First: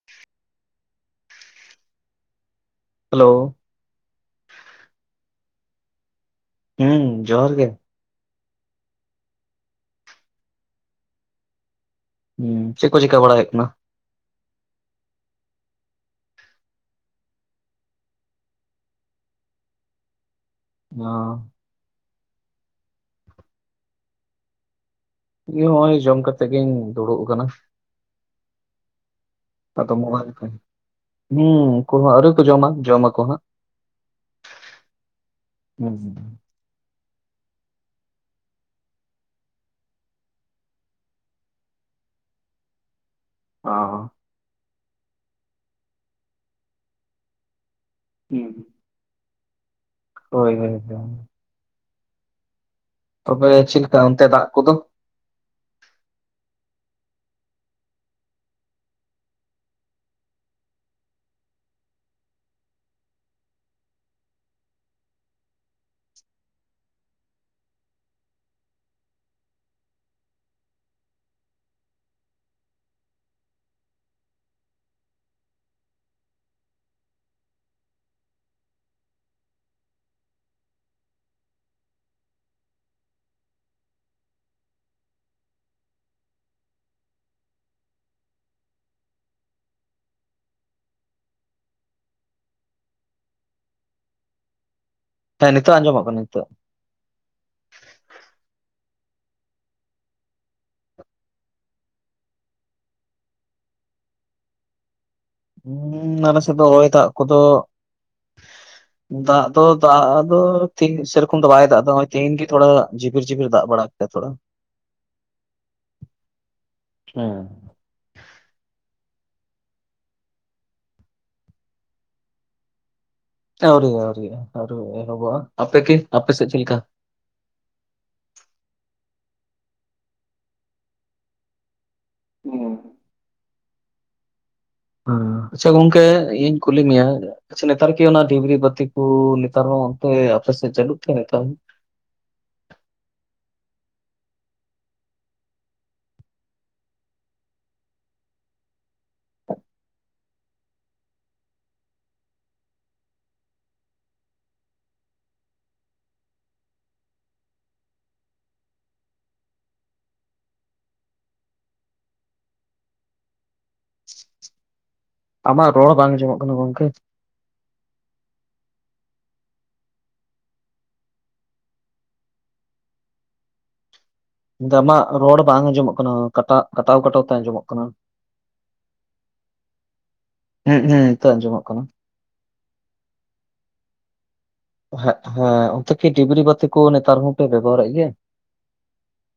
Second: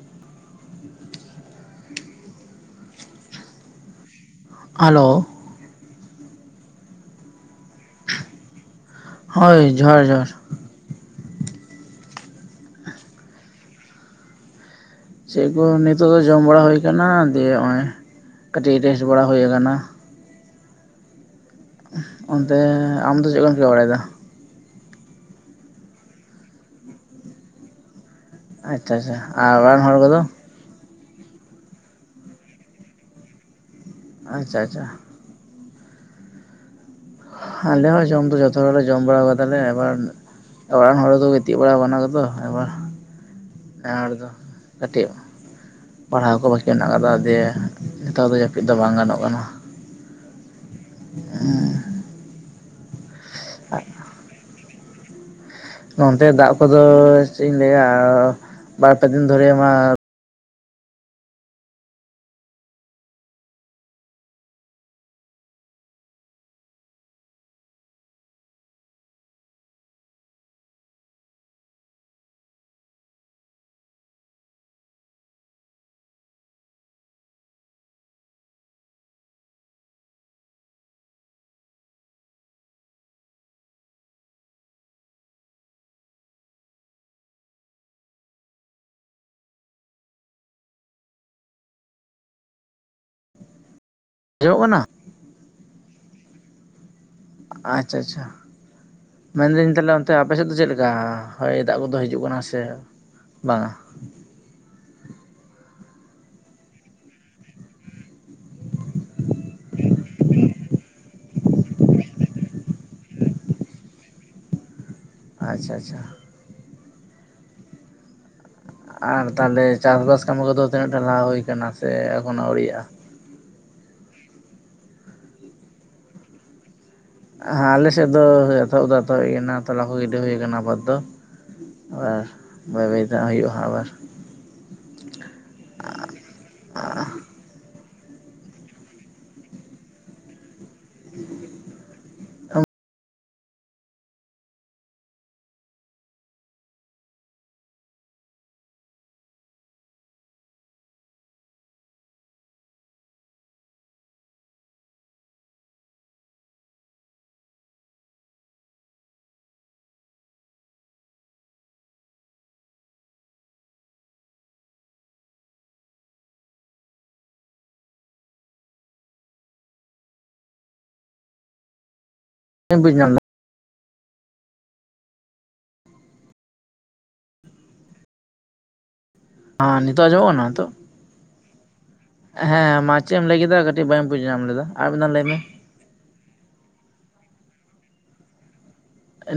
[unintelligible] Hello. Hello. ᱦᱮᱸ ᱡᱚᱦᱟᱨ ᱜᱮ᱾ ᱦᱳᱭ ᱡᱚᱦᱟᱨ ᱡᱚᱦᱟᱨ᱾ ᱦᱮᱸ ᱪᱮᱫ ᱠᱚ ᱪᱤᱠᱟ ᱵᱟᱲᱟᱭ ᱦᱩᱭᱩᱜ ᱠᱟᱱᱟ ᱪᱮᱫ ᱠᱚ ᱱᱤᱛᱚᱜ ᱫᱚ ᱡᱚᱢ ᱵᱟᱲᱟ ᱦᱩᱭᱩ ᱟᱠᱟᱱᱟ, ᱫᱤᱭᱮ ᱱᱚᱚᱭ ᱠᱟᱹᱴᱤᱡ ᱨᱮᱥᱴ ᱵᱟᱲᱟ ᱦᱩᱭᱩ ᱟᱠᱟᱱᱟ᱾ ᱚ ᱚᱱᱛᱮ ᱟᱢ ᱫᱚ ᱪᱮᱫ ᱠᱚᱢ ᱪᱤᱠᱮ ᱵᱟᱲᱟᱭ ᱫᱟ? ᱤᱧ ᱦᱚᱸ ᱱᱚᱚᱭ ᱡᱚᱢ ᱠᱟᱛᱮᱜ ᱜᱤᱧ ᱫᱩᱲᱩᱵ ᱟᱠᱟᱱᱟ᱾ ᱟᱪᱪᱷᱟ ᱟᱪᱪᱷᱟ ᱟᱨ ᱨᱮᱱ ᱟᱫᱚ ᱦᱚᱲ ᱠᱚᱫᱚ ᱢᱳᱵᱟᱭᱤᱞ ᱦᱮᱸ ᱩᱱᱠᱩᱦ ᱟᱹᱣᱨᱤ ᱠᱚ ᱡᱚᱢᱟ ᱡᱚᱢ ᱟᱠᱚ ᱦᱟᱸᱜ ᱟᱪᱪᱷᱟ ᱟᱪᱪᱷᱟ᱾ ᱦᱩᱸᱻ ᱟᱞᱮ ᱦᱚᱸ ᱡᱚᱢ ᱫᱚ ᱡᱚᱛᱚ ᱦᱚᱲ ᱞᱮ ᱡᱚᱢ ᱵᱟᱲᱟ ᱟᱠᱟᱫᱟᱞᱮ ᱮᱵᱟᱨ᱾ ᱚᱲᱟᱜ ᱦᱚᱲ ᱫᱚ ᱜᱤᱛᱤᱡ ᱵᱟᱲᱟ ᱟᱠᱟᱱᱟ ᱠᱚ, ᱮᱵᱟᱨ ᱚ ᱟᱨᱫᱚ ᱠᱟᱹᱴᱤᱡ ᱯᱟᱲᱦᱟᱣ ᱠᱚ ᱵᱟᱠᱤ ᱢᱮᱱᱟᱜ ᱟᱠᱟᱫᱟ ᱫᱤᱭᱮ ᱱᱮᱛᱟᱨ ᱫᱚ ᱦᱩᱸ ᱡᱟᱹᱯᱤᱫ ᱫᱚ ᱵᱟᱝ ᱜᱟᱱᱚᱜ ᱠᱟᱱᱟ᱾ ᱦᱳᱭ ᱦᱳᱭ ᱦᱳᱭ ᱛᱚᱵᱮ ᱪᱮᱫ ᱞᱮᱠᱟ ᱚᱱᱛᱮ ᱫᱟᱜ ᱠᱚᱫᱚ? ᱱᱚᱱᱛᱮ ᱫᱟᱜ ᱠᱚᱫᱚ ᱪᱮᱫ ᱤᱧ ᱞᱟᱹᱭᱟ ᱵᱟᱨᱯᱮ ᱫᱤᱱ ᱫᱷᱚᱨᱮ ᱢᱟ ᱦᱳᱭᱳᱜ ᱠᱟᱱᱟ? ᱦᱮᱸ ᱱᱤᱛᱚᱜ ᱟᱸᱡᱚᱢᱚᱜ ᱠᱟᱱᱟ ᱱᱤᱛᱚᱜ᱾ ᱟᱪᱪᱷᱟ ᱟᱪᱪᱷᱟ ᱢᱮᱱᱫᱟᱹᱧ ᱛᱟᱷᱞᱮ ᱚᱱᱛᱮ ᱟᱯᱮ ᱥᱮᱫ ᱫᱚ ᱪᱮᱫ ᱞᱮᱠᱟ ᱦᱚᱭ ᱫᱟᱜ ᱠᱚᱫᱚ ᱦᱤᱡᱩᱜ ᱠᱟᱱᱟ? ᱥᱮ ᱵᱟᱝᱟ᱾ ᱦᱩᱸ ᱟᱞᱮ ᱥᱮᱫ ᱫᱚ ᱦᱚᱭ ᱫᱟᱜ ᱠᱚᱫᱚ [unintelligible] ᱫᱟᱜ ᱫᱚ ᱫᱟᱜ ᱫᱚ ᱴᱷᱤᱠ ᱥᱮᱨᱚᱠᱚᱢ ᱫᱚ ᱵᱟᱭ ᱫᱟᱜ ᱮᱫᱟ ᱱᱚᱜᱻᱚᱭ ᱛᱮᱦᱤᱧ ᱜᱮ ᱛᱷᱚᱲᱟ ᱡᱷᱤᱯᱤᱨ ᱡᱷᱤᱯᱤᱨ ᱫᱟᱜ ᱵᱟᱲᱟ ᱛᱷᱚᱲᱟ [unintelligible] ᱟᱪᱪᱷᱟ ᱟᱪᱪᱷᱟ ᱾ ᱦᱩᱸ ᱟᱨ ᱛᱟᱦᱚᱞᱮ ᱪᱟᱥᱵᱟᱥ ᱠᱟᱹᱢᱤ ᱠᱚᱫᱚ ᱛᱤᱱᱟᱹᱜ ᱴᱟ ᱞᱟᱦᱟ ᱦᱩᱭ ᱟᱠᱟᱱᱟ ᱥᱮ ᱮᱠᱷᱚᱱ ᱦᱚᱸ ᱟᱹᱣᱨᱤᱭᱟᱜᱼᱟ? ᱟᱹᱣᱨᱤ ᱟᱹᱣᱨᱤᱭᱟᱜᱼᱟ ᱟᱹᱣᱨᱤ ᱮᱦᱚᱵᱚᱜᱼᱟ ᱾ ᱟᱯᱮ ᱜᱮ ᱟᱯᱮ ᱥᱮᱛ ᱪᱮᱛ ᱞᱮᱠᱟ? ᱦᱮᱸ ᱟᱞᱮ ᱥᱮᱫ ᱫᱚ ᱮᱛᱚᱦᱚᱵ ᱫᱚ ᱮᱛᱚᱦᱚᱵ ᱦᱩᱭ ᱮᱱᱟ ᱛᱚᱞᱟ ᱠᱚ ᱜᱤᱰᱤ ᱦᱩᱭ ᱟᱠᱟᱱᱟ ᱵᱟᱹᱫᱽ ᱫᱚ᱾ ᱟᱨ ᱦᱩᱸ ᱵᱟᱹᱭ ᱵᱟᱹᱭ ᱛᱮ ᱦᱟᱸ ᱦᱩᱭᱩᱜᱼᱟ ᱟᱵᱟᱨ᱾ ᱦᱚᱸ ᱟᱪᱪᱷᱟ ᱜᱚᱝᱠᱮ ᱤᱧ ᱠᱩᱞᱤ ᱢᱮᱭᱟ ᱟᱪᱪᱷᱟ ᱱᱮᱛᱟᱨ ᱠᱤ ᱚᱱᱟ ᱰᱤᱵᱨᱤ ᱵᱟᱹᱛᱤ ᱠᱚ ᱱᱮᱛᱟᱨ ᱦᱚᱸ ᱚᱱᱛᱮ ᱟᱯᱮ ᱥᱮᱛ ᱪᱟᱹᱞᱩᱜ ᱛᱮ? ᱟᱢᱟᱜ ᱨᱚᱲ ᱵᱟᱝ ᱟᱡᱚᱢᱚᱜ ᱠᱟᱱᱟ ᱜᱚᱢᱠᱮ᱾ ᱮᱢ ᱵᱟᱹᱧ ᱧᱟᱢᱫᱟ ᱟᱢᱟᱜ ᱨᱚᱲ ᱵᱟᱝ ᱟᱸᱡᱚᱢᱚᱜ ᱠᱟᱱᱟ ᱠᱟᱴᱟᱜ, ᱠᱟᱴᱟᱣ ᱠᱟᱴᱟᱣ ᱛᱮ ᱟᱸᱡᱚᱢᱚᱜ ᱠᱟᱱᱟ ᱾ ᱦᱚᱸ ᱱᱤᱛᱚᱜ ᱟᱸᱡᱚᱢᱚᱜ ᱠᱟᱱᱟ ᱱᱤᱛᱚᱜ ᱦᱮᱸ ᱦᱮᱸ ᱱᱤᱛᱚᱜ ᱟᱸᱡᱚᱢᱚᱜ ᱠᱟᱱᱟ ᱾ ᱦᱮᱸ ᱢᱟ ᱪᱮᱫ ᱮᱢ ᱞᱟᱹᱭ ᱠᱮᱫᱟ ᱠᱟᱹᱴᱤᱡ ᱵᱟᱹᱧ ᱵᱩᱡᱽ ᱧᱟᱢ ᱞᱮᱫᱟ᱾ ᱟᱨ ᱢᱤᱫ ᱫᱷᱟᱣ ᱦᱮᱸ ᱞᱟᱹᱭ ᱢᱮ? ᱦᱮᱸ ᱚᱱᱛᱮ ᱠᱤ ᱰᱤᱵᱨᱤ ᱵᱟᱹᱛᱤ ᱠᱚ ᱱᱮᱛᱟᱨ ᱦᱚᱸᱯᱮ ᱵᱮᱵᱚᱦᱟᱨᱮᱫ ᱜᱮᱭᱟ?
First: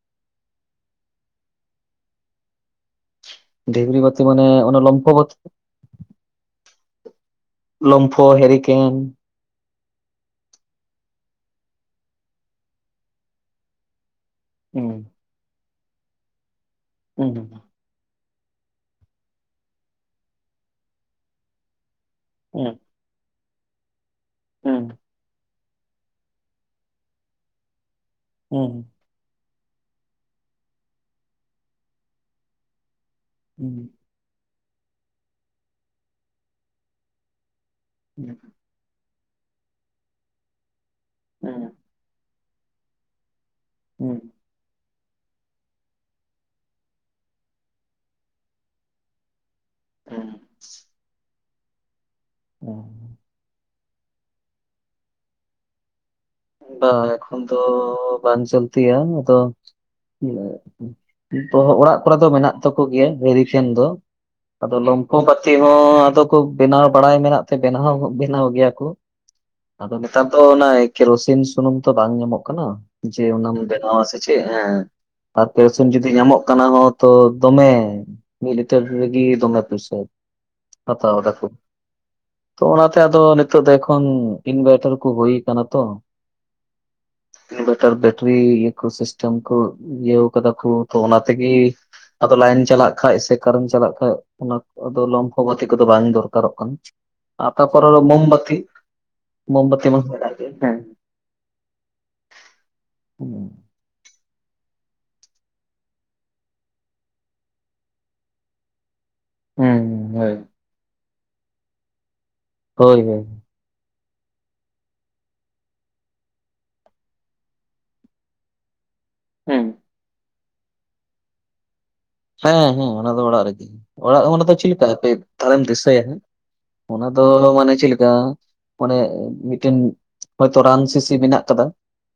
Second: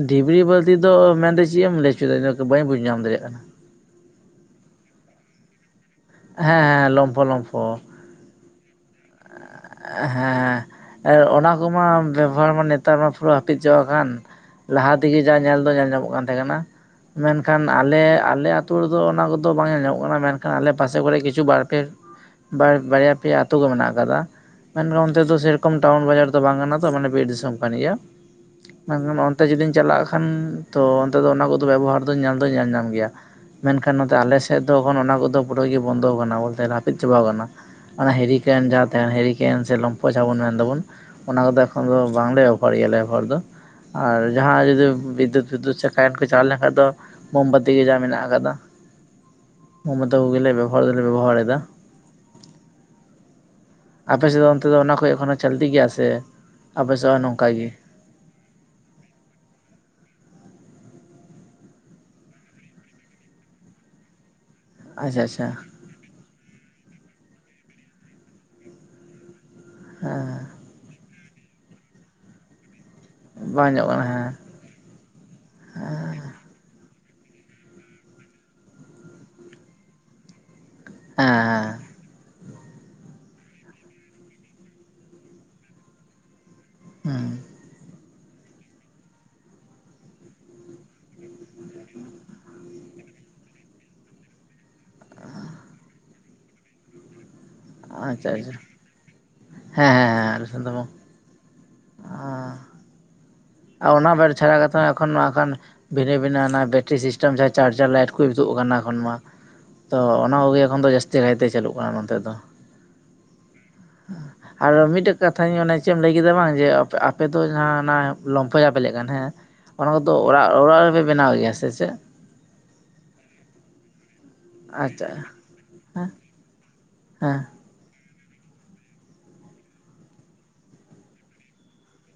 ᱰᱤᱵᱨᱤ ᱵᱟᱹᱛᱤ ᱫᱚ ᱢᱮᱱᱫᱚ ᱪᱮᱫ ᱮᱢ ᱞᱟᱹᱭ ᱚᱪᱚᱭᱮᱫᱟ? ᱵᱟᱹᱧ ᱵᱩᱡᱽ ᱧᱟᱢ ᱫᱟᱲᱮᱭᱟᱜ ᱠᱟᱱᱟ᱾ ᱰᱤᱵᱨᱤ ᱵᱟᱹᱛᱤ ᱢᱟᱱᱮ ᱚᱱᱮ ᱞᱚᱢᱯᱷᱚ ᱵᱟᱹᱛᱤ ᱾ ᱦᱮᱸ ᱞᱚᱢᱯᱷᱚ ᱞᱚᱢᱯᱷᱚ᱾ ᱞᱚᱢᱯᱷᱚ, ᱦᱮᱨᱤᱠᱮᱱ ᱾ ᱦᱮᱸᱦᱮᱸ ᱟᱨ ᱚᱱᱟ ᱠᱚᱢᱟ ᱵᱮᱵᱷᱟᱨ ᱢᱟ ᱱᱮᱛᱟᱨ ᱢᱟ ᱯᱩᱨᱟᱹ ᱦᱟᱹᱯᱤᱛ ᱪᱟᱵᱟᱜ ᱠᱟᱱ ᱾ ᱞᱟᱦᱟ ᱦᱩᱸ ᱛᱮᱜᱮ ᱡᱟ ᱧᱮᱞ ᱫᱚ ᱧᱮᱞ ᱧᱟᱢᱚᱜ ᱠᱟᱱ ᱛᱟᱦᱮᱸ ᱠᱟᱱᱟ, ᱦᱩᱸ ᱦᱩᱸ ᱢᱮᱱᱠᱷᱟᱱ ᱟᱞᱮ ᱟᱞᱮ ᱟᱛᱩ ᱨᱮᱫᱚ ᱚᱱᱟ ᱠᱚᱫᱚ ᱵᱟᱝ ᱧᱮᱞ ᱧᱟᱢᱚᱜ ᱠᱟᱱᱟ ᱢᱮᱱᱠᱷᱟᱱ ᱟᱞᱮ ᱯᱟᱥᱮ ᱠᱚᱨᱮ ᱜᱮ ᱠᱤᱪᱷᱩ ᱵᱟᱨ ᱯᱮ ᱦᱩᱸ ᱵᱟᱨᱭᱟ ᱯᱮᱭᱟ ᱟᱛᱜ ᱠᱚᱢᱮᱱᱟᱜ ᱟᱠᱟᱫᱟ ᱦᱩᱸ ᱢᱮᱱᱠᱷᱟᱱ ᱱᱚᱛᱮ ᱫᱚ ᱥᱮ ᱨᱚᱠᱚᱢ ᱴᱟᱣᱩᱱ ᱵᱟᱡᱟᱨ ᱫᱚ ᱵᱟᱝ ᱠᱟᱱᱟ ᱛᱚ ᱢᱟᱱᱮ ᱵᱤᱨ ᱫᱤᱥᱚᱢ ᱠᱟᱱ ᱜᱮᱭᱟ᱾ ᱦᱩᱸ᱾ ᱢᱮᱱᱠᱷᱟᱱ ᱚᱱᱛᱮ ᱡᱩᱫᱤᱧ ᱪᱟᱞᱟᱜ ᱠᱷᱟᱱ ᱛᱚ ᱚᱱᱛᱮ ᱫᱚ ᱚᱱᱟ ᱠᱚᱫᱚ ᱵᱮᱵᱚᱦᱟᱨ ᱫᱚ ᱧᱮᱞ ᱫᱚᱧ ᱧᱮᱞ ᱧᱟᱢ ᱜᱮᱭᱟ᱾ ᱢᱮᱱᱠᱷᱟᱱ ᱦᱩᱸ ᱱᱚᱛᱮ ᱟᱞᱮ ᱥᱮᱫ ᱫᱚ ᱮᱠᱷᱚᱱ ᱚᱱᱟ ᱠᱚᱫᱚ ᱯᱩᱨᱟᱹ ᱤᱭᱟᱹ ᱵᱚᱱᱫᱚ ᱟᱠᱟᱱᱟ ᱵᱚᱞᱮ ᱦᱟᱹᱯᱤᱫ ᱪᱟᱵᱟᱣ ᱟᱠᱟᱱᱟ ᱾ ᱚᱱᱟ ᱦᱮᱨᱤ ᱠᱮᱱ ᱡᱟᱦᱟᱸ ᱛᱟᱦᱮᱸᱱ ᱦᱮᱨᱤ ᱠᱮᱱ ᱥᱮ ᱞᱚᱢᱯᱷᱚ ᱡᱟᱦᱟᱸ ᱵᱚᱱ ᱢᱮᱱ ᱫᱟᱵᱚᱱ ᱚᱱᱟ ᱠᱚᱫᱚ ᱮᱠᱷᱚᱱ ᱫᱚ ᱵᱟᱝᱞᱮ [unintelligible] ᱦᱚᱲ ᱫᱚ ᱦᱩᱸ ᱟᱨ ᱡᱟᱦᱟᱸ ᱡᱩᱫᱤ ᱵᱤᱫᱽᱫᱩᱛ ᱯᱷᱤᱫᱽᱫᱩᱛ ᱥᱮ ᱠᱟᱨᱮᱱᱴ ᱠᱚ ᱪᱟᱞᱟᱣ ᱞᱮᱱᱠᱷᱟᱱ ᱫᱚ ᱢᱳᱢᱵᱟᱛᱤ ᱜᱮ ᱡᱟ ᱢᱮᱱᱟᱜ ᱟᱠᱟᱫᱟ ᱾ [unintelligible] ᱦᱩᱸ ᱠᱚᱜᱮᱞᱮ ᱵᱮᱵᱚᱦᱟᱨ ᱫᱚᱞᱮ ᱵᱮᱵᱚᱦᱟᱨ ᱮᱫᱟ ᱾ ᱚᱸ [inaudible] ᱟᱯᱮᱥᱮᱫ ᱫᱚ ᱚᱱᱛᱮ ᱫᱚ ᱚᱱᱟ ᱠᱚ ᱮᱠᱷᱚᱱᱳ ᱪᱚᱞᱛᱤ ᱜᱮᱭᱟ ᱥᱮ ᱟᱯᱮ ᱵᱟᱝ ᱥᱮᱫ ᱦᱚᱸ ᱮᱠᱷᱚᱱ ᱱᱚᱝᱠᱟ ᱫᱚ ᱜᱮ ᱵᱟᱝ ᱪᱚᱞᱛᱤᱭᱟ ᱟᱫᱚ ᱾ ᱛᱚ ᱚᱲᱟᱜ ᱠᱚᱨᱮ ᱫᱚ ᱢᱮᱱᱟᱜ ᱛᱟᱠᱚ ᱜᱮᱭᱟ ᱦᱮᱨᱤᱠᱮᱱ ᱫᱚ ᱾ ᱟᱫᱚ ᱞᱚᱢᱯᱷᱚ ᱟᱪᱪᱷᱟ ᱟᱪᱪᱷᱟ ᱵᱟᱛᱤ ᱦᱚᱸ ᱟᱫᱚ ᱠᱚ ᱵᱮᱱᱟᱣ ᱵᱟᱲᱟᱭ ᱢᱮᱱᱟᱜ ᱛᱮ ᱵᱮᱱᱟᱣ ᱦᱚᱸᱠᱚ ᱵᱮᱱᱟᱣ ᱜᱮᱭᱟ ᱠᱚ ᱟᱫᱚ ᱦᱮᱸ ᱱᱮᱛᱟᱨ ᱫᱚ ᱚᱱᱟ ᱠᱮᱨᱳᱥᱤᱱ ᱥᱩᱱᱩᱢ ᱛᱚ ᱵᱟᱝ ᱧᱟᱢᱚᱜ ᱠᱟᱱᱟ ᱾ ᱡᱮ ᱚᱱᱟᱢ ᱵᱟᱝ ᱧᱚᱜ ᱵᱮᱱᱟᱣ ᱠᱟᱱᱟ ᱟ ᱥᱮ ᱪᱮᱫ ᱦᱮᱸ? ᱟᱨ ᱯᱮ ᱥᱮᱱ ᱡᱩᱫᱤ ᱧᱟᱢᱚᱜ ᱠᱟᱱᱟ ᱦᱚᱸ ᱛᱚ ᱫᱚᱢᱮ ᱾ ᱢᱤᱛ ᱞᱤᱛᱟᱹᱨ ᱨᱮᱜᱤ ᱫᱚᱢᱮ ᱚᱯᱤᱥᱟᱨ ᱾ ᱦᱟᱛᱟᱣ ᱫᱟᱠᱚ ᱦᱮᱸ ᱛᱚ ᱚᱱᱟᱛᱮ ᱟᱫᱚ ᱱᱤᱛᱚᱜ ᱫᱚ ᱮᱠᱷᱚᱱ ᱤᱱᱵᱷᱟᱭᱛᱟᱨ ᱠᱚ ᱦᱩᱭ ᱠᱟᱱᱟ ᱾ ᱛᱚ ᱦᱮᱸ ᱦᱩᱸ ᱤᱱᱵᱷᱟᱴᱟᱨ [unintelligible] ᱨᱤ ᱤᱠᱳ ᱥᱤᱥᱴᱮᱢ ᱠᱚ ᱤᱭᱟᱹᱣ ᱠᱟᱫᱟ ᱠᱚ ᱛᱚ ᱛᱷᱚ ᱚᱱᱟ ᱛᱮᱜᱤ ᱟᱫᱚ ᱞᱟᱭᱤᱱ ᱪᱟᱞᱟᱜ ᱠᱷᱟᱡ ᱥᱮ ᱠᱟᱨᱮᱱ ᱪᱟᱞᱟᱜ ᱠᱷᱟᱡ ᱚᱱᱟ ᱟᱫᱚ ᱞᱚᱢᱯᱷᱚ ᱜᱟᱛᱮ ᱠᱚᱫᱚ ᱵᱟᱝ ᱫᱚᱨᱠᱟᱨᱚᱜ ᱠᱟᱱᱟ ᱟᱨ ᱛᱟᱨᱯᱚᱨᱮ ᱟᱫᱚ ᱟᱪᱪᱷᱟ ᱟᱪᱪᱷᱟ ᱢᱳᱢᱵᱟᱛᱤ ᱢᱳᱢᱵᱟᱛᱤ ᱦᱮᱸ ᱦᱮᱸ ᱦᱮᱸ ᱵᱚᱸ [unintelligible] [unintelligible] ᱯᱩᱱ ᱟᱨ ᱚᱱᱟ ᱵᱮᱨ ᱪᱷᱟᱰᱟ ᱠᱟᱛᱮ ᱦᱚᱸ ᱮᱠᱷᱚᱱ ᱱᱟᱜᱠᱷᱟᱱ ᱵᱷᱤᱱᱟᱹ ᱵᱷᱤᱱᱟᱹ ᱚᱱᱟ ᱵᱮᱴᱨᱤ ᱥᱤᱥᱴᱮᱢ ᱡᱟᱦᱟᱸ ᱪᱟᱨᱡᱟᱨ ᱞᱟᱭᱤᱴ ᱠᱚ ᱡᱩᱛᱩᱜ ᱠᱟᱱᱟ ᱮᱠᱷᱚᱱ ᱢᱟ, ᱛᱚ ᱦᱳᱭ ᱚᱱᱟ ᱠᱚᱜᱮ ᱮᱠᱷᱚᱱ ᱫᱚ ᱡᱟᱹᱥᱛᱤ ᱠᱟᱭᱛᱮ ᱪᱟᱹᱞᱩᱜ ᱠᱟᱱᱟ ᱱᱚᱛᱮ ᱫᱚ ᱦᱳᱭ ᱦᱳᱭ ᱟᱨ ᱢᱤᱫᱴᱮᱡ ᱠᱟᱛᱷᱟᱧᱮ ᱪᱮᱫ ᱮᱢ ᱞᱟᱹᱭ ᱠᱮᱫᱟ ᱵᱟᱝ ᱡᱮ ᱟᱯᱮᱫᱚ ᱡᱟᱦᱟᱸ ᱚᱱᱟ ᱞᱚᱢᱯᱷᱚ ᱡᱟᱦᱟᱸ ᱯᱮ ᱞᱟᱹᱭᱮᱫ ᱠᱟᱱ ᱦᱮᱸ ᱦᱩᱸ ᱚᱱᱟ ᱠᱚᱫᱚ ᱚᱲᱟᱜ ᱚᱲᱟᱜ ᱨᱮᱯᱮ ᱵᱮᱱᱟᱣ ᱜᱮᱭᱟ ᱥᱮ ᱪᱮᱫ ᱦᱮᱸ ᱦᱮᱸ ᱚᱱᱟ ᱫᱚ ᱚᱲᱟᱜ ᱨᱮ ᱜᱮ ᱚᱲᱟᱜ ᱚᱱᱟ ᱫᱚ ᱪᱮᱫ ᱞᱮᱠᱟ ᱟᱪᱪᱷᱟ ᱛᱟᱦᱚᱞᱮᱢ ᱫᱤᱥᱟᱹᱭᱟ ᱦᱮᱸ ᱚᱱᱟ ᱫᱚ ᱦᱮᱸ ᱢᱟᱱᱮ ᱪᱮᱫ ᱞᱮᱠᱟ ᱚᱱᱮ ᱢᱤᱫᱴᱮᱱ ᱦᱚᱭᱛᱚ ᱨᱟᱱ ᱥᱤᱥᱤ ᱢᱮᱱᱟᱜ ᱟᱠᱟᱫᱟ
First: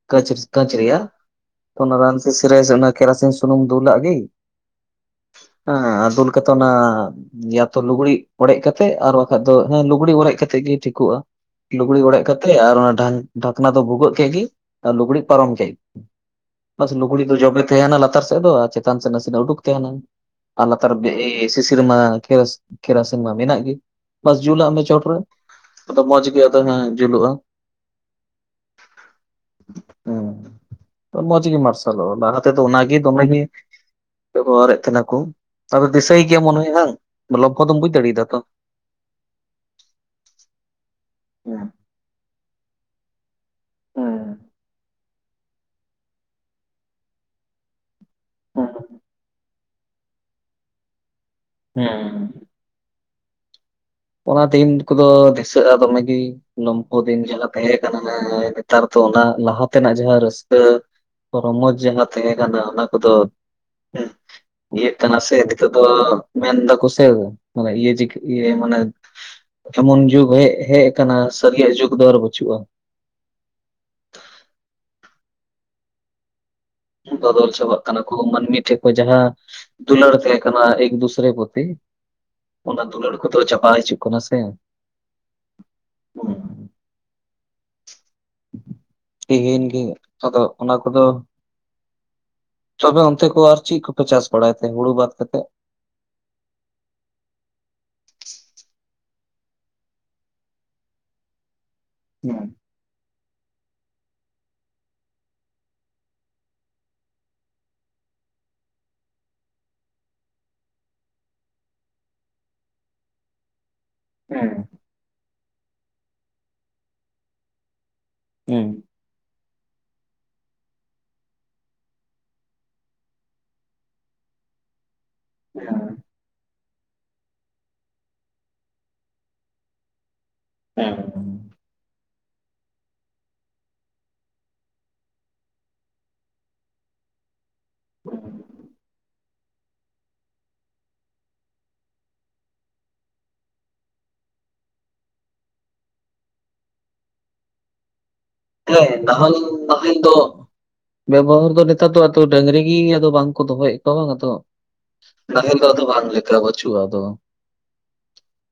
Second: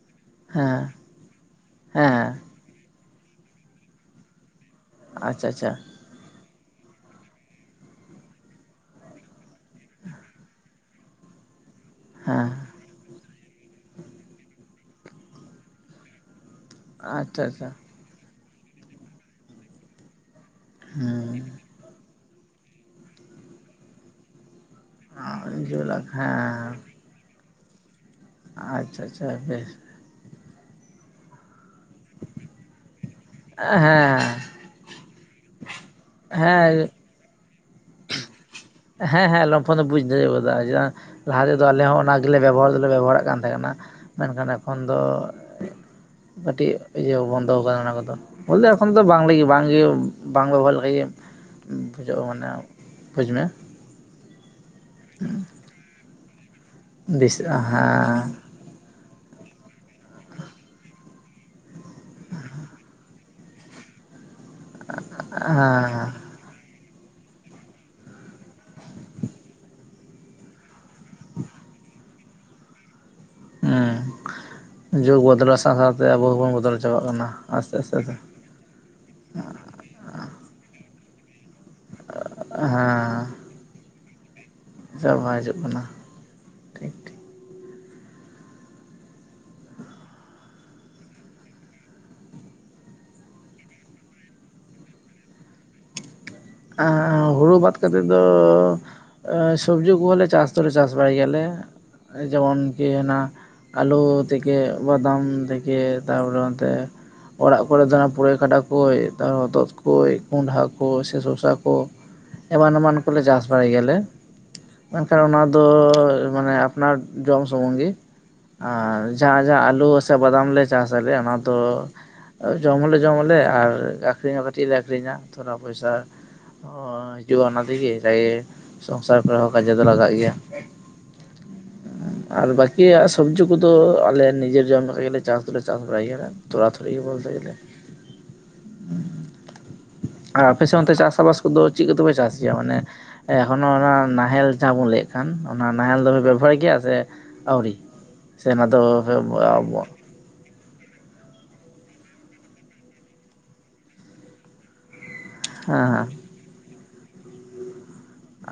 ᱠᱟᱸᱹᱪ ᱠᱟᱹᱸᱪ ᱦᱮᱸ ᱨᱮᱭᱟᱜ ᱛᱚ ᱚᱱᱟ ᱨᱟᱱ ᱦᱮᱸ ᱥᱤᱥᱤ ᱨᱮ ᱚᱱᱟ ᱠᱮᱨᱟᱥᱤᱱ ᱥᱩᱱᱩᱢ ᱫᱩᱞᱟᱜ ᱜᱮ ᱟᱪᱪᱷᱟ ᱟᱪᱪᱷᱟ ᱦᱮᱸ ᱫᱩᱞ ᱠᱟᱛᱮ ᱚᱱᱟ ᱭᱟᱛᱚ ᱞᱩᱜᱽᱲᱤᱡ ᱚᱲᱮᱡ ᱠᱟᱛᱮᱜ ᱟᱨ ᱵᱟᱠᱷᱟᱡ ᱫᱚ ᱦᱮᱸ ᱞᱩᱜᱽᱲᱤᱡ ᱚᱲᱮᱡ ᱠᱟᱛᱮᱜ ᱜᱮ ᱴᱷᱤᱠᱚᱜᱼᱟ᱾ ᱞᱩᱜᱽᱲᱤ ᱚᱲᱮᱡ ᱦᱮᱸ ᱠᱟᱛᱮᱜ ᱟᱨ ᱚᱱᱟ ᱰᱷᱟ ᱰᱷᱟᱠᱱᱟ ᱫᱚ ᱵᱷᱩᱜᱟᱹᱜ ᱠᱮᱫ ᱜᱮ ᱟᱨ ᱞᱩᱜᱽᱲᱤᱡ ᱯᱟᱨᱚᱢ ᱠᱮᱫ ᱜᱮ ᱵᱟᱥ ᱞᱩᱜᱽᱲᱤ ᱫᱚ ᱟᱪᱪᱷᱟ ᱡᱚᱵᱮ ᱟᱪᱪᱷᱟ ᱛᱟᱦᱮᱱᱟ ᱞᱟᱛᱟᱨ ᱥᱮᱫ ᱫᱚ ᱟᱨ ᱪᱮᱛᱟᱱ ᱥᱮᱫ ᱱᱟᱥᱮᱱᱟᱜ ᱩᱰᱩᱠ ᱛᱟᱦᱮᱱᱟ ᱟᱨ ᱞᱟᱛᱟᱨ [unintelligible] ᱦᱮᱸ ᱥᱤᱥᱤ ᱨᱮᱢᱟ ᱠᱮᱨ ᱠᱮᱨᱟᱥᱤᱱ ᱢᱟ ᱢᱮᱱᱟᱜ ᱜᱮ ᱵᱟᱥ ᱡᱩᱞᱟᱜ ᱢᱮ ᱪᱚᱴ ᱯᱩᱨᱟᱹ ᱡᱩᱞ ᱟᱫᱚ ᱢᱚᱸᱡᱽ ᱜᱮ ᱟᱫᱚ ᱦᱮᱸ ᱦᱟᱸᱜ ᱡᱩᱞᱩᱜᱼᱟ ᱟᱪᱷᱟ ᱟᱪᱷᱟ ᱵᱮᱥ ᱦᱩᱸ ᱢᱚᱡᱽ ᱜᱮ ᱢᱟᱨᱥᱟᱞᱚᱜ-ᱟ ᱞᱟᱦᱟ ᱛᱮᱫᱚ ᱚᱱᱟ ᱜᱮ ᱫᱚᱢᱮ ᱜᱮ ᱦᱮᱸ ᱚᱨᱮᱫ ᱛᱟᱦᱮᱱᱟ ᱠᱚ ᱟᱫᱚ ᱫᱤᱥᱟᱹᱭ ᱜᱮᱭᱟ ᱢᱚᱱᱮ ᱦᱮᱸ ᱞᱚᱢᱯᱷᱚ ᱫᱚᱢ ᱵᱩᱡ ᱫᱟᱲᱮᱭᱟᱫᱟ ᱛᱚ ᱦᱮᱸ ᱦᱮᱸ ᱞᱚᱢᱯᱷᱚ ᱫᱚ ᱵᱩᱡ ᱫᱟᱲᱮᱭᱟᱫᱟ [unintelligible] ᱡᱮ ᱞᱟᱦᱟ ᱛᱮᱫᱚ ᱦᱮᱸ ᱟᱞᱮ ᱦᱚᱸ ᱚᱱᱟ ᱜᱮᱞᱮ ᱵᱮᱵᱚᱦᱟᱨ ᱫᱚᱞᱮ ᱵᱮᱵᱚᱦᱟᱨᱟᱜ ᱠᱟᱱ ᱛᱟᱦᱮᱸᱱᱟ ᱦᱮᱸ ᱚᱱᱟ ᱢᱮᱱᱠᱷᱟᱱ ᱮᱠᱷᱚᱱ ᱫᱚ ᱠᱟᱹᱴᱤᱡ ᱤᱭᱟᱹ ᱵᱚᱱᱫᱚ ᱟᱠᱟᱱᱟ ᱚᱱᱟ ᱠᱚᱫᱚ ᱵᱚᱞᱮ ᱦᱮᱸ ᱮᱠᱷᱚᱱ ᱫᱚ ᱵᱟᱝ ᱞᱮ ᱵᱟᱝ ᱜᱮ ᱵ [unintelligible] ᱞᱮᱠᱷᱟ ᱜᱮ ᱵᱩᱡᱷᱟᱹᱜᱼᱟ ᱦᱮᱸ ᱢᱟᱱᱮ ᱵᱩᱡᱽ ᱢᱮ ᱚᱱᱟ ᱫᱤᱱ ᱠᱚᱫᱚ ᱫᱤᱥᱟᱹᱜᱼᱟ ᱫᱚᱢᱮ ᱜᱮ ᱞᱚᱢᱯᱷᱚ ᱫᱤᱱ ᱡᱟᱸᱦᱟ ᱫᱤᱥᱟᱹᱜᱼᱟ ᱛᱟᱦᱮᱸ ᱦᱮᱸ ᱠᱟᱱᱟ ᱱᱮᱛᱟᱨ ᱫᱚ ᱚᱱᱟ ᱞᱟᱦᱟ ᱛᱮᱱᱟᱜ ᱡᱟᱦᱟᱸ ᱨᱟᱹᱥᱠᱟᱹ ᱨᱚᱢᱚᱡ ᱡᱟᱦᱟᱸ ᱛᱟᱦᱮᱸ ᱠᱟᱱᱟ ᱚᱱᱟ ᱠᱚᱫᱚ ᱦᱮᱸ ᱤᱭᱟᱹᱜ ᱠᱟᱱᱟ ᱥᱮ ᱱᱤᱛᱚᱜ ᱫᱚ ᱢᱮᱱᱫᱟ ᱠᱚ ᱥᱮ ᱤᱭᱟᱹ ᱢᱟᱱᱮ [unintelligible] ᱮᱢᱚᱱ ᱡᱩᱜ ᱦᱮ ᱦᱮᱡ ᱟᱠᱟᱱᱟ ᱥᱟᱹᱨᱤᱭᱟᱜ ᱡᱩᱜᱽ ᱫᱚ ᱟᱨ ᱵᱟᱹᱪᱩᱜᱼᱟ ᱦᱩᱸ ᱡᱩᱜ ᱵᱚᱫᱚᱞᱚᱜ ᱥᱟᱣ ᱥᱟᱣᱛᱮ ᱟᱵᱚ ᱦᱚᱸᱵᱚᱱ ᱵᱚᱫᱚᱞ ᱪᱟᱵᱟᱜ ᱠᱟᱱᱟ ᱵᱚᱫᱚᱞ ᱟᱥᱛᱮ ᱪᱟᱵᱟᱜ ᱟᱥᱛᱮ ᱠᱟᱱᱟ ᱠᱚ ᱛᱮ ᱢᱟᱹᱱᱢᱤ ᱴᱷᱮᱱ ᱠᱷᱚᱱ ᱡᱟᱦᱟᱸ ᱫᱩᱞᱟᱹᱲ ᱛᱟᱦᱮᱸ ᱠᱟᱱᱟ ᱮᱠ ᱫᱩᱥᱨᱮ ᱯᱚᱨᱛᱤ ᱚᱱᱟ ᱫᱩᱞᱟᱹᱲ ᱠᱚᱫᱚ ᱪᱟᱵᱟ ᱦᱤᱡᱩᱜ ᱠᱟᱱᱟ ᱥᱮ ᱪᱟ ᱵᱟ ᱦᱤᱡᱩᱜ ᱠᱟᱱᱟ ᱴᱷᱤᱠ ᱴᱷᱤᱠ ᱛᱮᱦᱮᱧ ᱜᱮ ᱟᱫᱚ ᱚᱱᱟ ᱠᱚᱫᱚ, ᱛᱚᱵᱮ ᱚᱱᱛᱮ ᱠᱚ ᱟᱨ ᱪᱮᱫ ᱠᱚᱯᱮ ᱪᱟᱥ ᱵᱟᱲᱟᱭ ᱛᱮ ᱦᱩᱲᱩ ᱵᱟᱫ ᱠᱟᱛᱮᱫ? ᱦᱮᱸ ᱦᱮᱸ ᱦᱩᱲᱩ ᱵᱟᱫ ᱠᱟᱛᱮᱫ ᱫᱚ ᱮᱸ ᱥᱚᱵᱡᱤ ᱠᱚᱦᱚᱸᱞᱮ ᱪᱟᱥ ᱫᱚᱞᱮ ᱪᱟᱥ ᱵᱟᱲᱟᱭ ᱜᱮᱭᱟᱞᱮ ᱦᱮᱸ ᱡᱮᱢᱚᱱ [unintelligible] ᱟᱞᱩ ᱛᱷᱮᱠᱮ ᱵᱟᱫᱟᱢ ᱛᱷᱮᱠᱮ ᱛᱟᱯᱚᱨᱮ ᱚᱱᱛᱮ ᱚᱲᱟᱜ ᱠᱚᱨᱮ ᱫᱚ ᱯᱩᱨᱟᱹᱭ ᱠᱷᱟᱰᱟ ᱠᱚ ᱦᱚᱛᱚᱫ ᱠᱚ ᱠᱚᱸᱰᱷᱟ ᱠᱚ ᱥᱮ [unintelligible] ᱠᱚ ᱮᱢᱟᱱ ᱮᱢᱟᱱ ᱠᱚᱞᱮ ᱪᱟᱥ ᱵᱟᱲᱟᱭ ᱜᱮᱭᱟ ᱞᱮ ᱦᱩᱸ ᱢᱮᱱᱠᱷᱟᱱ ᱚᱱᱟ ᱫᱚ ᱢᱟᱱᱮ ᱟᱯᱱᱟᱨ ᱡᱚᱢ ᱥᱩᱢᱩᱝ ᱜᱮ ᱦᱮᱸ ᱟᱨ ᱡᱟᱦᱟᱸ ᱡᱟᱦᱟᱸ ᱟᱹᱞᱩ ᱥᱮ ᱵᱟᱫᱟᱢ ᱞᱮ ᱪᱟᱥ ᱟᱞᱮ ᱚᱱᱟ ᱫᱚ ᱡᱚᱢ ᱦᱚᱸᱞᱮ ᱡᱚᱢ ᱟᱞᱮ ᱟᱨ ᱟᱠᱷᱨᱤᱧ ᱦᱚᱸ ᱠᱟᱹᱴᱤᱡ ᱞᱮ ᱟᱠᱷᱨᱤᱧᱟ ᱛᱷᱚᱲᱟ ᱯᱚᱭᱥᱟ ᱦᱚᱸ ᱦᱤᱡᱩᱜᱼᱟ ᱚᱱᱟ ᱛᱮᱜᱮ ᱡᱟᱜᱮ ᱥᱚᱝᱥᱟᱨ ᱠᱚᱨᱮ ᱦᱚᱸ ᱠᱟᱡᱮ ᱫᱚ ᱞᱟᱜᱟᱜ ᱜᱮᱭᱟ ᱦᱮᱸ [inaudible] ᱟᱨ ᱵᱟᱠᱤᱭᱟᱜ ᱥᱚᱵᱽᱡᱤ ᱠᱚᱫᱚ ᱟᱞᱮ ᱱᱤᱡᱮᱨ ᱡᱚᱢ ᱞᱮᱜᱤᱜ ᱜᱮᱞᱮ ᱪᱟᱥ ᱫᱚᱞᱮ ᱪᱟᱥ ᱵᱟᱲᱟᱭ ᱜᱮᱭᱟ᱾ ᱛᱳᱲᱟᱛᱷᱩᱲᱤ ᱜᱮ ᱵᱚᱞᱛᱮ ᱜᱮᱞᱮ [inaudible] ᱟᱨ ᱟᱯᱮ ᱥᱮᱱ ᱚᱱᱛᱮ ᱪᱟᱥ ᱪᱟᱥᱵᱟᱥ ᱠᱚᱫᱚ ᱪᱮᱫ ᱠᱚᱛᱮᱯᱮ ᱪᱟᱥ ᱜᱮᱭᱟ ᱢᱟᱱᱮ ᱦᱮᱸ ᱚᱱ ᱚᱱᱟ ᱱᱟᱦᱮᱞ ᱡᱟᱦᱟᱸ ᱵᱚᱱ ᱞᱟᱹᱭᱮᱫ ᱠᱟᱱ ᱚᱱᱟ ᱱᱟᱦᱮᱞ ᱫᱚᱵᱮ ᱵᱮᱵᱚᱦᱟᱨ ᱜᱮᱭᱟ ᱥᱮ ᱟᱹᱣᱨᱤ ᱥᱮ ᱚᱱᱟ ᱛᱮ ᱫᱚ ᱦᱮᱸ ᱱᱟᱦᱟᱞ ᱱᱟᱦᱮᱞ ᱫᱚ ᱵᱮᱵᱚᱦᱟᱨ ᱫᱚ ᱱᱮᱛᱟᱨ ᱫᱚ ᱟᱫᱚ ᱰᱟᱹᱝᱨᱤ ᱜᱤ ᱟᱫᱚ ᱵᱟᱝᱠᱚ ᱫᱚᱦᱚᱭᱮᱫ ᱠᱚᱣᱟᱜ ᱵᱟᱝ ᱟᱫᱚ ᱱᱟᱦᱮᱞ ᱫᱚ ᱟᱫᱚ ᱵᱟᱝ ᱦᱮᱸ ᱞᱮᱠᱟ ᱵᱟᱪᱩᱜᱼᱟ ᱟᱫᱚ᱾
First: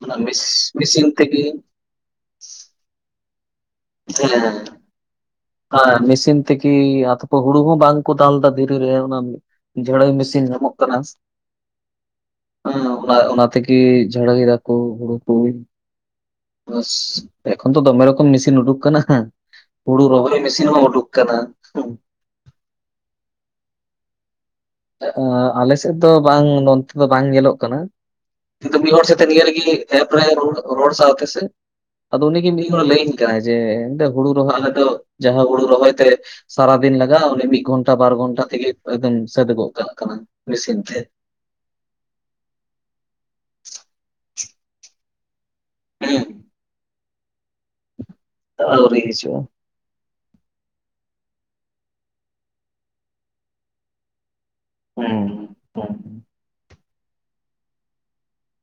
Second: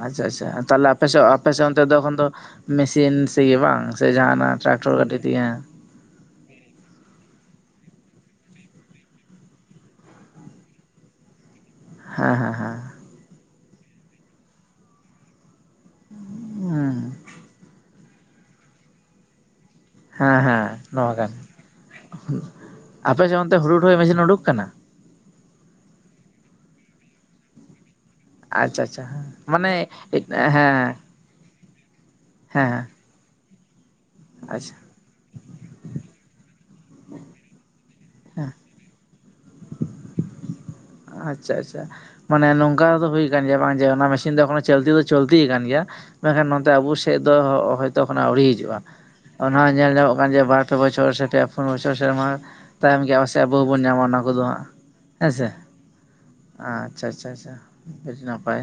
ᱚᱱᱟ ᱟᱪᱪᱷᱟ ᱢᱮᱥ ᱟᱪᱪᱷᱟ ᱛᱟᱦᱚᱞᱮ ᱟᱯᱮ ᱢᱮᱥᱤᱱ ᱥᱮᱫ ᱛᱮᱜᱮ ᱟᱯᱮᱥᱮᱫ ᱚᱱ ᱛᱮ ᱛᱚᱠᱷᱚᱱ ᱫᱚ ᱢᱮᱥᱤᱱ ᱥᱮ ᱤᱭᱟ. ᱵᱟᱝ ᱥᱮ ᱡᱟᱦᱱᱟᱜ ᱴᱨᱟᱠᱴᱚᱨ ᱜᱟᱹᱰᱤ ᱛᱮ ᱦᱚᱭ ᱢᱮᱥᱤᱱ ᱛᱮᱠᱤ ᱟᱫᱚ ᱦᱩᱲᱩ ᱦᱚᱸ ᱵᱟᱝ ᱠᱚ ᱫᱟᱞ ᱫᱟ ᱫᱷᱤᱨᱤ ᱨᱮ ᱚᱱᱟ ᱡᱷᱟᱹᱲᱟᱹᱭ ᱢᱮᱥᱤᱞ ᱧᱟᱢᱚᱜ ᱠᱟᱱᱟ᱾ ᱦᱮᱸ ᱦᱮᱸ ᱦᱮᱸ ᱚᱱᱟ ᱛᱮᱜᱮ ᱡᱷᱟᱹᱲᱟᱹᱭ ᱫᱟᱠᱚ ᱦᱩᱲᱩ ᱠᱚ᱾ ᱦᱩᱸ ᱮᱠᱷᱚᱱ ᱛᱚ ᱫᱚᱢᱮ ᱨᱚᱠᱚᱢ ᱢᱮᱥᱤᱱ ᱩᱰᱩᱠ ᱠᱟᱱᱟ ᱦᱩᱲᱩ ᱨᱚᱦᱚᱭ ᱢᱮᱥᱤᱱ ᱦᱚᱸ ᱩᱰᱩᱠ ᱠᱟᱱᱟ᱾ ᱟᱯ ᱥᱮ ᱚᱱᱛᱮ ᱦᱩᱲᱩ ᱨᱚᱦᱚᱭ ᱢᱮᱥᱤᱱ ᱩᱰᱩᱠ ᱠᱟᱱᱟ ᱟᱞᱮ ᱥᱮᱫ ᱫᱚ ᱵᱟᱝ ᱱᱚᱱᱛᱮ ᱫᱚ ᱵᱟᱝ ᱧᱮᱞᱚᱜ ᱠᱟᱱᱟ ᱟᱪᱪᱷᱟ ᱟᱪᱪᱷᱟ ᱢᱤᱫᱦᱚᱲ ᱦᱮᱸ ᱥᱟᱣᱛᱮ ᱱᱤᱭᱟᱹ ᱨᱤᱜᱤ ᱢᱟᱱᱮ ᱮᱯ ᱨᱮ ᱦᱮᱸ ᱦᱮᱸ ᱨᱚᱲ ᱥᱟᱣᱛᱮ ᱥᱮ ᱟᱫᱚ ᱩᱱᱤᱜᱮ ᱢᱤᱫ ᱦᱚᱲᱮ ᱦᱮᱸ ᱞᱟᱹᱭᱟᱹᱧ ᱠᱟᱱᱟ ᱡᱮ ᱦᱩᱲᱩ ᱨᱚᱦᱚᱭ ᱟᱞᱮ ᱟᱪᱪᱷᱟ ᱫᱚ ᱡᱟᱦᱟᱸ ᱦᱩᱲᱩ ᱨᱚᱦᱚᱭ ᱛᱮ ᱥᱟᱨᱟ ᱫᱤᱱ ᱞᱟᱜᱟᱜ ᱚᱱᱤ ᱢᱤᱫ ᱜᱷᱚᱱᱴᱟ ᱵᱟᱨ ᱜᱷᱚᱱᱴᱟ ᱦᱮᱸ ᱛᱮᱜᱮ ᱮᱠᱫᱚᱢ ᱥᱟᱹᱫᱚᱜᱚᱜ ᱠᱟᱜ ᱠᱟᱱᱟ ᱢᱮᱥᱤᱱ ᱛᱮ ᱟᱪᱪᱷᱟ ᱟᱪᱪᱷᱟ, ᱢᱟᱱᱮ ᱱᱚᱝᱠᱟ ᱫᱚ ᱦᱩᱭ ᱟᱠᱟᱱ ᱜᱮᱭᱟ ᱵᱟᱝ ᱡᱮ ᱚᱱᱟ ᱢᱮᱥᱤᱱ ᱫᱚ ᱮᱠᱷᱚᱱᱳ ᱪᱚᱞᱛᱤ ᱫᱚ ᱪᱚᱞᱛᱤ ᱠᱟᱱ ᱜᱮᱭᱟ᱾ ᱢᱮᱱᱠᱷᱟᱱ ᱦᱮᱸ ᱱᱚᱛᱮ ᱟᱵᱚ ᱥᱮᱡ ᱫᱚ ᱦᱚᱳᱭᱛᱳ ᱮᱠᱷᱚᱱᱚ ᱟᱹᱣᱨᱤ ᱦᱤᱡᱩᱜᱼᱟ᱾ ᱟᱹᱣᱨᱤ ᱦᱤᱡᱩᱜᱼᱟ ᱚᱱᱟ ᱧᱮᱞ ᱧᱟᱢᱚᱜ ᱠᱟᱱ ᱡᱮ ᱵᱟᱨ ᱯᱮ ᱵᱚᱪᱷᱚᱨ ᱥᱮ ᱯᱮ ᱯᱩᱱ ᱵᱚᱪᱷᱚᱨ ᱥᱮᱨᱢᱟ ᱛᱟᱭᱚᱢ ᱜᱮᱭᱟ ᱯᱟᱥᱮ ᱟᱵᱚ ᱦᱚᱸᱵᱚᱱ ᱧᱟᱢᱟ ᱚᱱᱟ ᱠᱚᱫᱚ ᱦᱟᱸᱜ ᱦᱮᱸ ᱦᱮᱸᱥᱮ [inaudible] ᱟᱪᱪᱷᱟ ᱪᱷᱟ ᱪᱷᱟ ᱪᱷᱟ ᱟᱰᱤ ᱱᱟᱯᱟᱭ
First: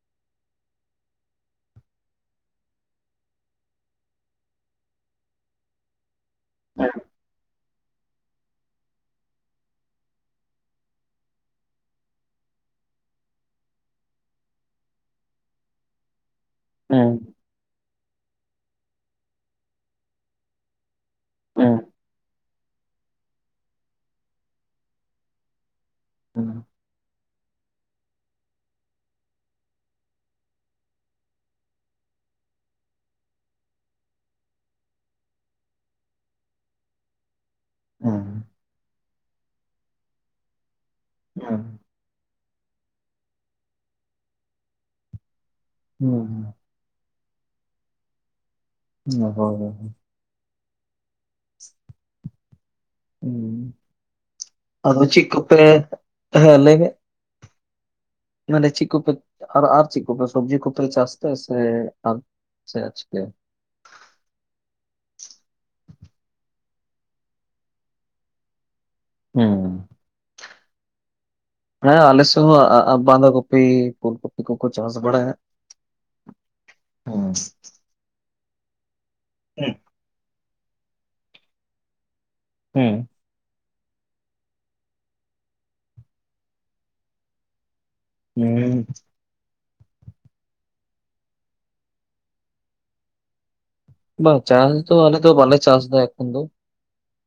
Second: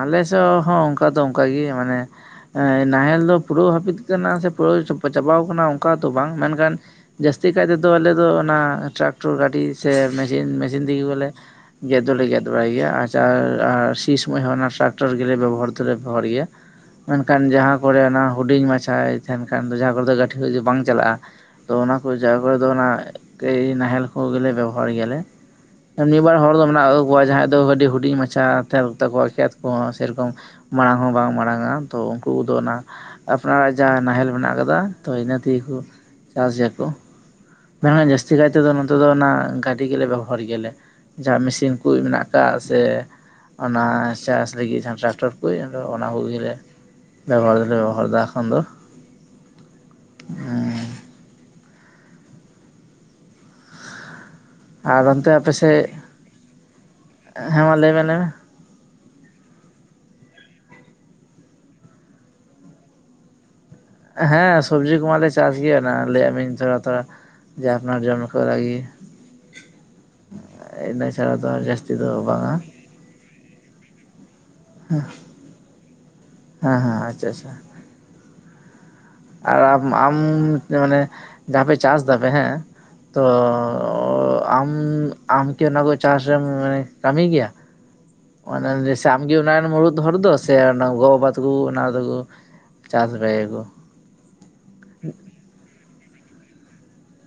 ᱟᱞᱮ ᱥᱮᱫ ᱦᱚᱸ ᱚᱱᱠᱟ ᱫᱚ ᱚᱱᱠ ᱜᱤ ᱢᱟᱱᱮ ᱱᱟᱦᱮᱞ ᱫᱚ ᱯᱩᱨᱟᱹᱣ ᱦᱟᱹᱯᱤᱫ ᱠᱟᱱᱟ ᱥᱮ ᱯᱩᱨᱟᱹᱣ ᱪᱟᱵᱟ ᱟᱠᱟᱱᱟ ᱚᱠᱟ ᱫᱚ ᱵᱟᱝ ᱢᱮᱱᱠᱷᱟᱱ ᱦᱮᱸ ᱡᱟᱹᱥᱛᱤ ᱪᱤᱠᱟᱭ ᱛᱮᱫᱚ ᱟᱞᱮ ᱫᱚ ᱚᱱᱟ ᱴᱨᱟᱠᱴᱚᱨ ᱜᱟᱹᱰᱤ ᱥᱮ ᱢᱮᱥᱤᱱ ᱢᱮᱥᱤᱱ ᱛᱮᱜᱮ ᱵᱚᱞᱮ ᱜᱮᱫ ᱫᱚᱞᱮ ᱜᱮᱫ ᱵᱟᱲᱟᱭ ᱜᱮᱭᱟ ᱟᱪᱟ ᱟᱨ ᱤᱝ ᱥᱚᱢᱚᱭ ᱦᱚᱸ ᱚᱱᱟ ᱴᱨᱟᱠᱴᱚᱨ ᱜᱮᱞᱮ ᱵᱮᱵᱚᱦᱟᱨ ᱫᱚᱞᱮ ᱵᱮᱵᱚᱦᱟᱨ ᱜᱮᱭᱟ ᱢᱮᱱᱠᱷᱟᱱ ᱡᱟᱦᱟᱸ ᱛᱟᱯᱚᱨᱮ ᱚᱱᱟ ᱦᱩᱰᱤᱧ ᱢᱟᱪᱷᱟ ᱛᱟᱦᱮᱱ ᱠᱷᱟᱱ ᱫᱚ ᱡᱟᱦᱟᱸ ᱠᱚᱨᱮ ᱫᱚ ᱜᱟᱹᱴᱷᱤ ᱠᱚ ᱵᱟᱝ ᱪᱟᱞᱟᱜᱼᱟ ᱛᱚ ᱦᱮᱸ ᱚᱱᱟ ᱠᱚᱨᱮ ᱡᱟᱭᱦᱳᱠ ᱦᱳᱭ ᱫᱚ ᱚᱱᱟ ᱜᱟ. ᱭ ᱱᱟᱦᱮᱞ ᱠᱚᱜᱮᱞᱮ ᱵᱮᱵᱚᱦᱟᱨ ᱜᱮᱭᱟᱞᱮ ᱱᱤᱭᱟᱹᱵᱟᱨ ᱦᱮᱸ ᱦᱚᱲ ᱫᱚ ᱚᱱᱟ ᱟᱵᱚᱣᱟᱜ ᱡᱟᱦᱟᱸᱭ ᱫᱚ ᱟᱹᱰᱤ ᱦᱩᱰᱤᱧ ᱢᱟᱪᱷᱟ [unintelligible] ᱠᱷᱮᱛ ᱠᱚᱦᱚᱸ ᱥᱮᱨᱚᱠᱚᱢ ᱢᱟᱲᱟᱝ ᱦᱚᱸ ᱵᱟᱝ ᱢᱟᱲᱟᱝᱟ ᱛᱚ ᱩᱱᱠᱩ ᱠᱚᱫᱚ ᱚᱱᱟ ᱟᱯᱱᱟᱨᱟᱜ ᱡᱟᱦᱟᱸ ᱱᱟᱦᱮᱞ ᱢᱮᱱᱟᱜ ᱟᱠᱟᱫᱟ ᱛᱚ ᱤᱱᱟᱹ ᱛᱮᱜᱮᱠᱚ ᱪᱟᱥ ᱜᱮᱭᱟᱠᱚ ᱢᱮᱱᱠᱷᱟᱱ ᱡᱟᱹᱥᱛᱤ ᱠᱟᱭ ᱛᱮᱫᱚ ᱱᱚᱛᱮ ᱫᱚ ᱚᱱᱟ ᱜᱟᱹᱰᱤ ᱜᱮᱞᱮ ᱵᱮᱵᱚᱦᱟᱨ ᱜᱮᱭᱟᱞᱮ ᱡᱟᱦᱟᱸ ᱦᱮᱸ ᱢᱮᱥᱤᱱ ᱠᱚ ᱢᱮᱱᱟᱜ ᱟᱠᱟᱜ ᱥᱮ ᱚᱱᱟ ᱪᱟᱥ ᱞᱟᱹᱜᱤᱫ ᱡᱟᱦᱟᱸ ᱴᱨᱟᱠᱴᱚᱨ ᱠᱚ ᱟᱫᱚ ᱚᱱᱟ ᱠᱚᱜᱮᱞᱮ ᱦᱩᱸ ᱵᱮᱵᱚᱦᱟᱨ ᱫᱚᱞᱮ ᱵᱮᱵᱚᱦᱟᱨᱫᱟ ᱮᱠᱷᱚᱱ ᱫᱚ [unintelligible] ᱦᱮᱸ [inaudible] ᱟᱫᱚ ᱟᱨ ᱪᱮᱫ ᱚᱱᱛᱮ ᱠᱚᱯᱮ, ᱟᱯᱮᱥᱮᱫ ᱦᱮ ᱞᱟᱹᱭᱢᱮ ᱦᱮᱸ ᱢᱟ ᱞᱟᱹᱭ ᱢᱮ ᱞᱟᱹᱭ ᱢᱮ ᱢᱟᱱᱮ ᱪᱮᱫ ᱠᱚᱯᱮ ᱟᱨ ᱟᱨ ᱪᱮᱫ ᱠᱚᱯᱮ ᱥᱚᱵᱡᱤ ᱠᱚᱯᱮ ᱪᱟᱥ ᱛᱟᱸᱦᱮᱡ ᱥᱮ [inaudible] ᱦᱮᱸ ᱥᱚᱵᱽᱡᱤ ᱠᱚᱢᱟᱞᱮ ᱪᱟᱥ ᱜᱮᱭᱟ ᱱᱟᱜ ᱞᱟᱹᱭᱟᱫ ᱢᱤᱧ ᱛᱷᱚᱲᱟ ᱛᱷᱚᱲᱟ ᱡᱮ ᱟᱯᱱᱟᱨ ᱡᱚᱢ ᱞᱮᱠᱟ ᱵᱟᱲᱟᱜᱤ ᱦᱩᱸ᱾ ᱤᱱᱟᱹ ᱪᱷᱟᱲᱟ ᱫᱚ ᱡᱟᱹᱥᱛᱤ ᱫᱚ ᱵᱟᱝᱟ ᱟᱨ ᱵᱟᱸᱫᱟ ᱠᱚᱯᱤ ᱯᱷᱩᱞ ᱠᱚᱯᱤ ᱠᱚᱠᱚ ᱪᱟᱥ ᱵᱟᱲᱟᱭᱟ, ᱦᱮᱸ ᱦᱮᱸ ᱟᱪᱪᱷᱟ ᱦᱩᱸ ᱟᱪᱪᱷᱟ ᱟᱨ ᱟᱢ ᱟᱢ ᱢᱟᱱᱮ ᱡᱟᱦᱟᱸ ᱯᱮ ᱪᱟᱥ ᱫᱟᱯᱮ ᱦᱮᱸ ᱦᱩᱸ ᱛᱚᱻ ᱟᱢ ᱟᱢᱠᱤ ᱚᱱᱟ ᱠᱚ ᱪᱟᱥ ᱨᱮᱢᱟᱱᱮ ᱠᱟᱹᱢᱤ ᱜᱮᱭᱟ ᱚᱱᱟ ᱦᱩᱸ [unintelligible] ᱟᱢᱜᱮ ᱚᱲᱟᱜ ᱨᱮᱱ ᱢᱩᱲᱩᱫ ᱦᱚᱲ ᱫᱚ ᱥᱮ ᱜᱚᱼ ᱵᱟᱵᱟ ᱛᱟᱠᱚ ᱚᱱᱟᱫᱚᱠᱚ ᱪᱟᱥ ᱵᱟᱲᱟᱭᱟᱠᱚ ᱵᱟᱝ ᱪᱟᱥ ᱫᱚ ᱟᱞᱮ ᱫᱚ ᱵᱟᱞᱮ ᱪᱟᱥ ᱮᱫᱟ ᱮᱠᱷᱚᱱ ᱫᱚ,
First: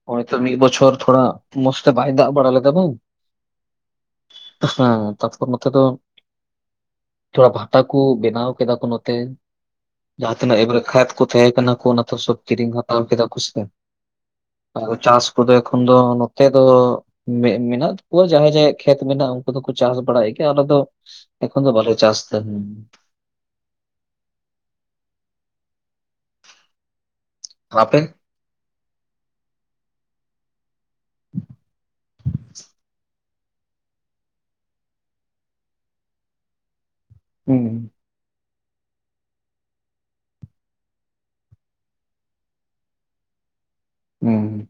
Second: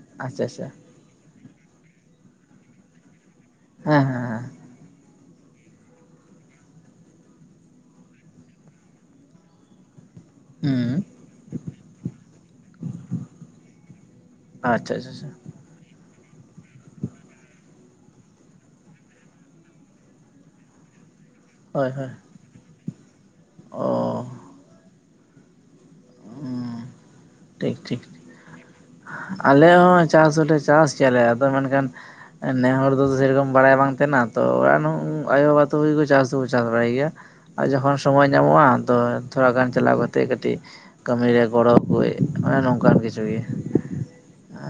ᱦᱚᱭᱛᱚ ᱟᱪᱪᱷᱟ ᱢᱤᱫ ᱟᱪᱪᱷᱟ ᱵᱚᱪᱷᱚᱨ ᱛᱷᱚᱲᱟ ᱢᱚᱥᱛᱮ ᱵᱟᱭ ᱫᱟᱜ ᱵᱟᱲᱟ ᱞᱮᱫᱟ ᱛᱚ ᱦᱮᱸ ᱦᱮᱸ ᱛᱟᱛᱯᱚᱨ ᱱᱚᱛᱮ ᱫᱚ ᱛᱷᱚᱲᱟ ᱵᱷᱟᱴᱟ ᱠᱚ ᱵᱮᱱᱟᱣ ᱠᱮᱫᱟ ᱠᱚ ᱱᱚᱛᱮ ᱡᱟᱦᱟᱸᱛᱤᱱᱟᱹᱜ ᱮᱼᱵᱟᱨᱮ ᱦᱩᱸ ᱠᱷᱟᱫ ᱠᱚ [unintelligible] ᱠᱚ ᱚᱱᱟᱛᱮ ᱥᱚᱵ ᱠᱤᱨᱤᱧ ᱦᱟᱛᱟᱣ ᱠᱮᱫᱟ ᱠᱚ ᱥᱮ ᱟᱪᱪᱷᱟ ᱟᱪᱪᱷᱟ ᱪᱟᱥ ᱟᱪᱪᱷᱟ ᱟᱫᱚ ᱮᱠᱷᱚᱱ ᱫᱚ ᱱᱚᱛᱮ ᱫᱚ ᱢᱮᱫ ᱢᱮᱱᱟᱜ ᱛᱟᱠᱚᱣᱟ ᱡᱟᱦᱟᱸᱭ ᱡᱟᱦᱟᱸᱭᱟᱜ ᱠᱷᱮᱛ ᱢᱮᱱᱟᱜ ᱩᱱᱠᱩ ᱫᱚᱠᱚ ᱪᱟᱥ ᱵᱟᱲᱟᱭ ᱜᱮᱭᱟ ᱟᱞᱮ ᱫᱚ ᱮᱠᱷᱚᱱ ᱫᱚ ᱦᱳᱭ ᱵᱟᱞᱮ ᱦᱳᱭ ᱪᱟᱥ ᱛᱟᱦᱮᱱ ᱚ [unintelligible] ᱴᱷᱤᱠ ᱟᱯᱮ? ᱴᱷᱤᱠ ᱟᱞᱮ ᱦᱚᱸ ᱪᱟᱥ ᱦᱚᱸᱞᱮ ᱪᱟᱥ ᱪᱮᱫ ᱨᱮ ᱟᱫᱚ ᱢᱮᱱᱠᱷᱟᱱ ᱱᱮ ᱦᱚᱲ ᱫᱚ ᱥᱮᱨᱚᱠᱚᱢ ᱵᱟᱲᱟᱭ ᱵᱟᱝ ᱛᱟᱦᱮᱱᱟ ᱛᱚ ᱚᱲᱟᱜ ᱨᱮ ᱟᱭᱚ ᱵᱟᱵᱟ ᱛᱚ ᱪᱟᱥ ᱫᱚ ᱪᱟᱥ ᱵᱟᱲᱟᱭ ᱜᱮᱭᱟ ᱦᱩᱸ ᱟᱨ ᱡᱚᱠᱷᱚᱱ ᱥᱚᱢᱚᱭ ᱧᱟᱢᱚᱜᱼᱟ ᱟᱫᱚ ᱛᱷᱚᱲᱟ ᱜᱟᱱ ᱪᱟᱞᱟᱣ ᱠᱟᱛᱮ ᱠᱟᱹᱴᱤᱡ ᱠᱟᱹᱢᱤ ᱨᱮ ᱜᱚᱲᱚ ᱠᱩᱡ ᱠᱟᱱᱟ ᱱᱚᱝᱠᱟᱱ ᱠᱤᱪᱷᱩ ᱜᱮ ᱦᱮᱸ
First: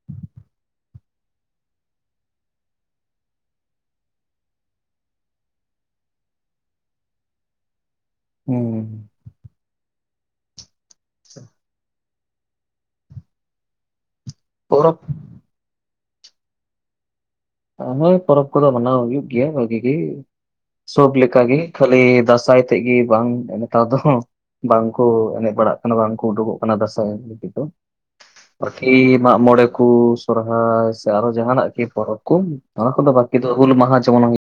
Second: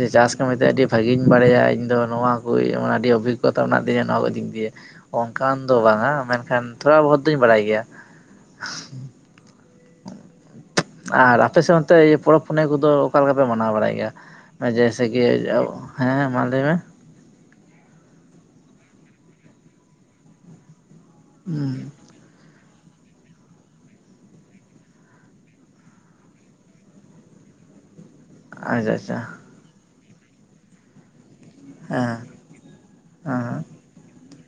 ᱡᱮ ᱪᱟᱥ ᱠᱟᱹᱢᱤᱛᱮ ᱟᱹᱰᱤ ᱵᱷᱟᱜᱮᱧ ᱵᱟᱲᱟᱭᱟ ᱤᱧ ᱫᱚ ᱱᱚᱣᱟ ᱠᱚ ᱟᱹᱰᱤ ᱚᱵᱷᱤᱜᱚᱛᱟ ᱢᱮᱱᱟᱜ ᱛᱤᱧᱟᱹ ᱱᱚᱣᱟ ᱠᱚ ᱫᱤᱠ ᱫᱤᱭᱟ ᱚᱝᱠᱟᱱ ᱫᱚ ᱵᱟᱝᱼᱟ ᱢᱮᱱᱠᱷᱟᱱ ᱛᱷᱚᱲᱟ ᱵᱷᱳᱨ ᱫᱩᱧ ᱵᱟᱲᱟᱭ ᱜᱮᱭᱟ ᱦᱩᱸ ᱟᱨ ᱟᱯᱮ ᱥᱮᱫ ᱱᱚᱱᱛᱮ ᱯᱚᱨᱚᱵᱽ ᱯᱩᱱᱟᱹᱭ ᱠᱚᱫᱚ ᱚᱠᱟ ᱞᱮᱠᱟ ᱯᱮ ᱢᱟᱱᱟᱣ ᱵᱟᱲᱟᱭ ᱜᱮᱭᱟ ᱯᱚᱨᱚᱵᱽ ᱡᱮᱭᱥᱮᱠᱤ ᱦᱮᱸ ᱢᱟ ᱞᱟᱹᱭ ᱢᱮ ᱚ, ᱦᱳᱭ ᱯᱚᱨᱚᱵᱽ ᱠᱚᱫᱚ ᱢᱟᱱᱟᱣ ᱦᱩᱭᱩᱜ ᱜᱮᱭᱟ ᱵᱷᱟᱜᱤ ᱜᱮ ᱥᱚᱵ ᱞᱮᱠᱟᱜᱮ ᱠᱷᱟᱞᱤ ᱫᱟᱸᱥᱟᱭ ᱛᱮᱫ ᱜᱮ ᱵᱟᱝ ᱱᱮᱛᱟᱨ ᱫᱚ ᱵᱟᱝᱠᱚ ᱮᱱᱮᱡ ᱵᱟᱲᱟᱜ ᱠᱟᱱᱟ ᱵᱟᱝ ᱠᱚ ᱩᱰᱩᱠᱚᱜ ᱠᱟᱱᱟ ᱫᱟᱸᱥᱟᱭ ᱮᱱᱮᱡ ᱞᱟᱹᱜᱤᱫᱤᱛ ᱫᱚ ᱟᱨᱠᱤ ᱟᱪᱪᱷᱟ ᱟᱪᱪᱷᱟ ᱢᱟᱜ ᱢᱚᱬᱮ ᱠᱚ ᱥᱚᱨᱦᱟᱭ ᱥᱮ ᱟᱨ ᱦᱚᱸ ᱡᱟᱦᱟᱱᱟᱜ ᱜᱮ ᱯᱚᱨᱚᱵᱽ ᱦᱮᱸ ᱚᱱᱟ ᱠᱚᱫᱚ ᱵᱟᱠᱤ ᱫᱚ ᱦᱮᱸ ᱦᱩᱞ ᱢᱟᱦᱟ ᱡᱮᱢᱚᱱ ᱦᱩᱭᱩᱜ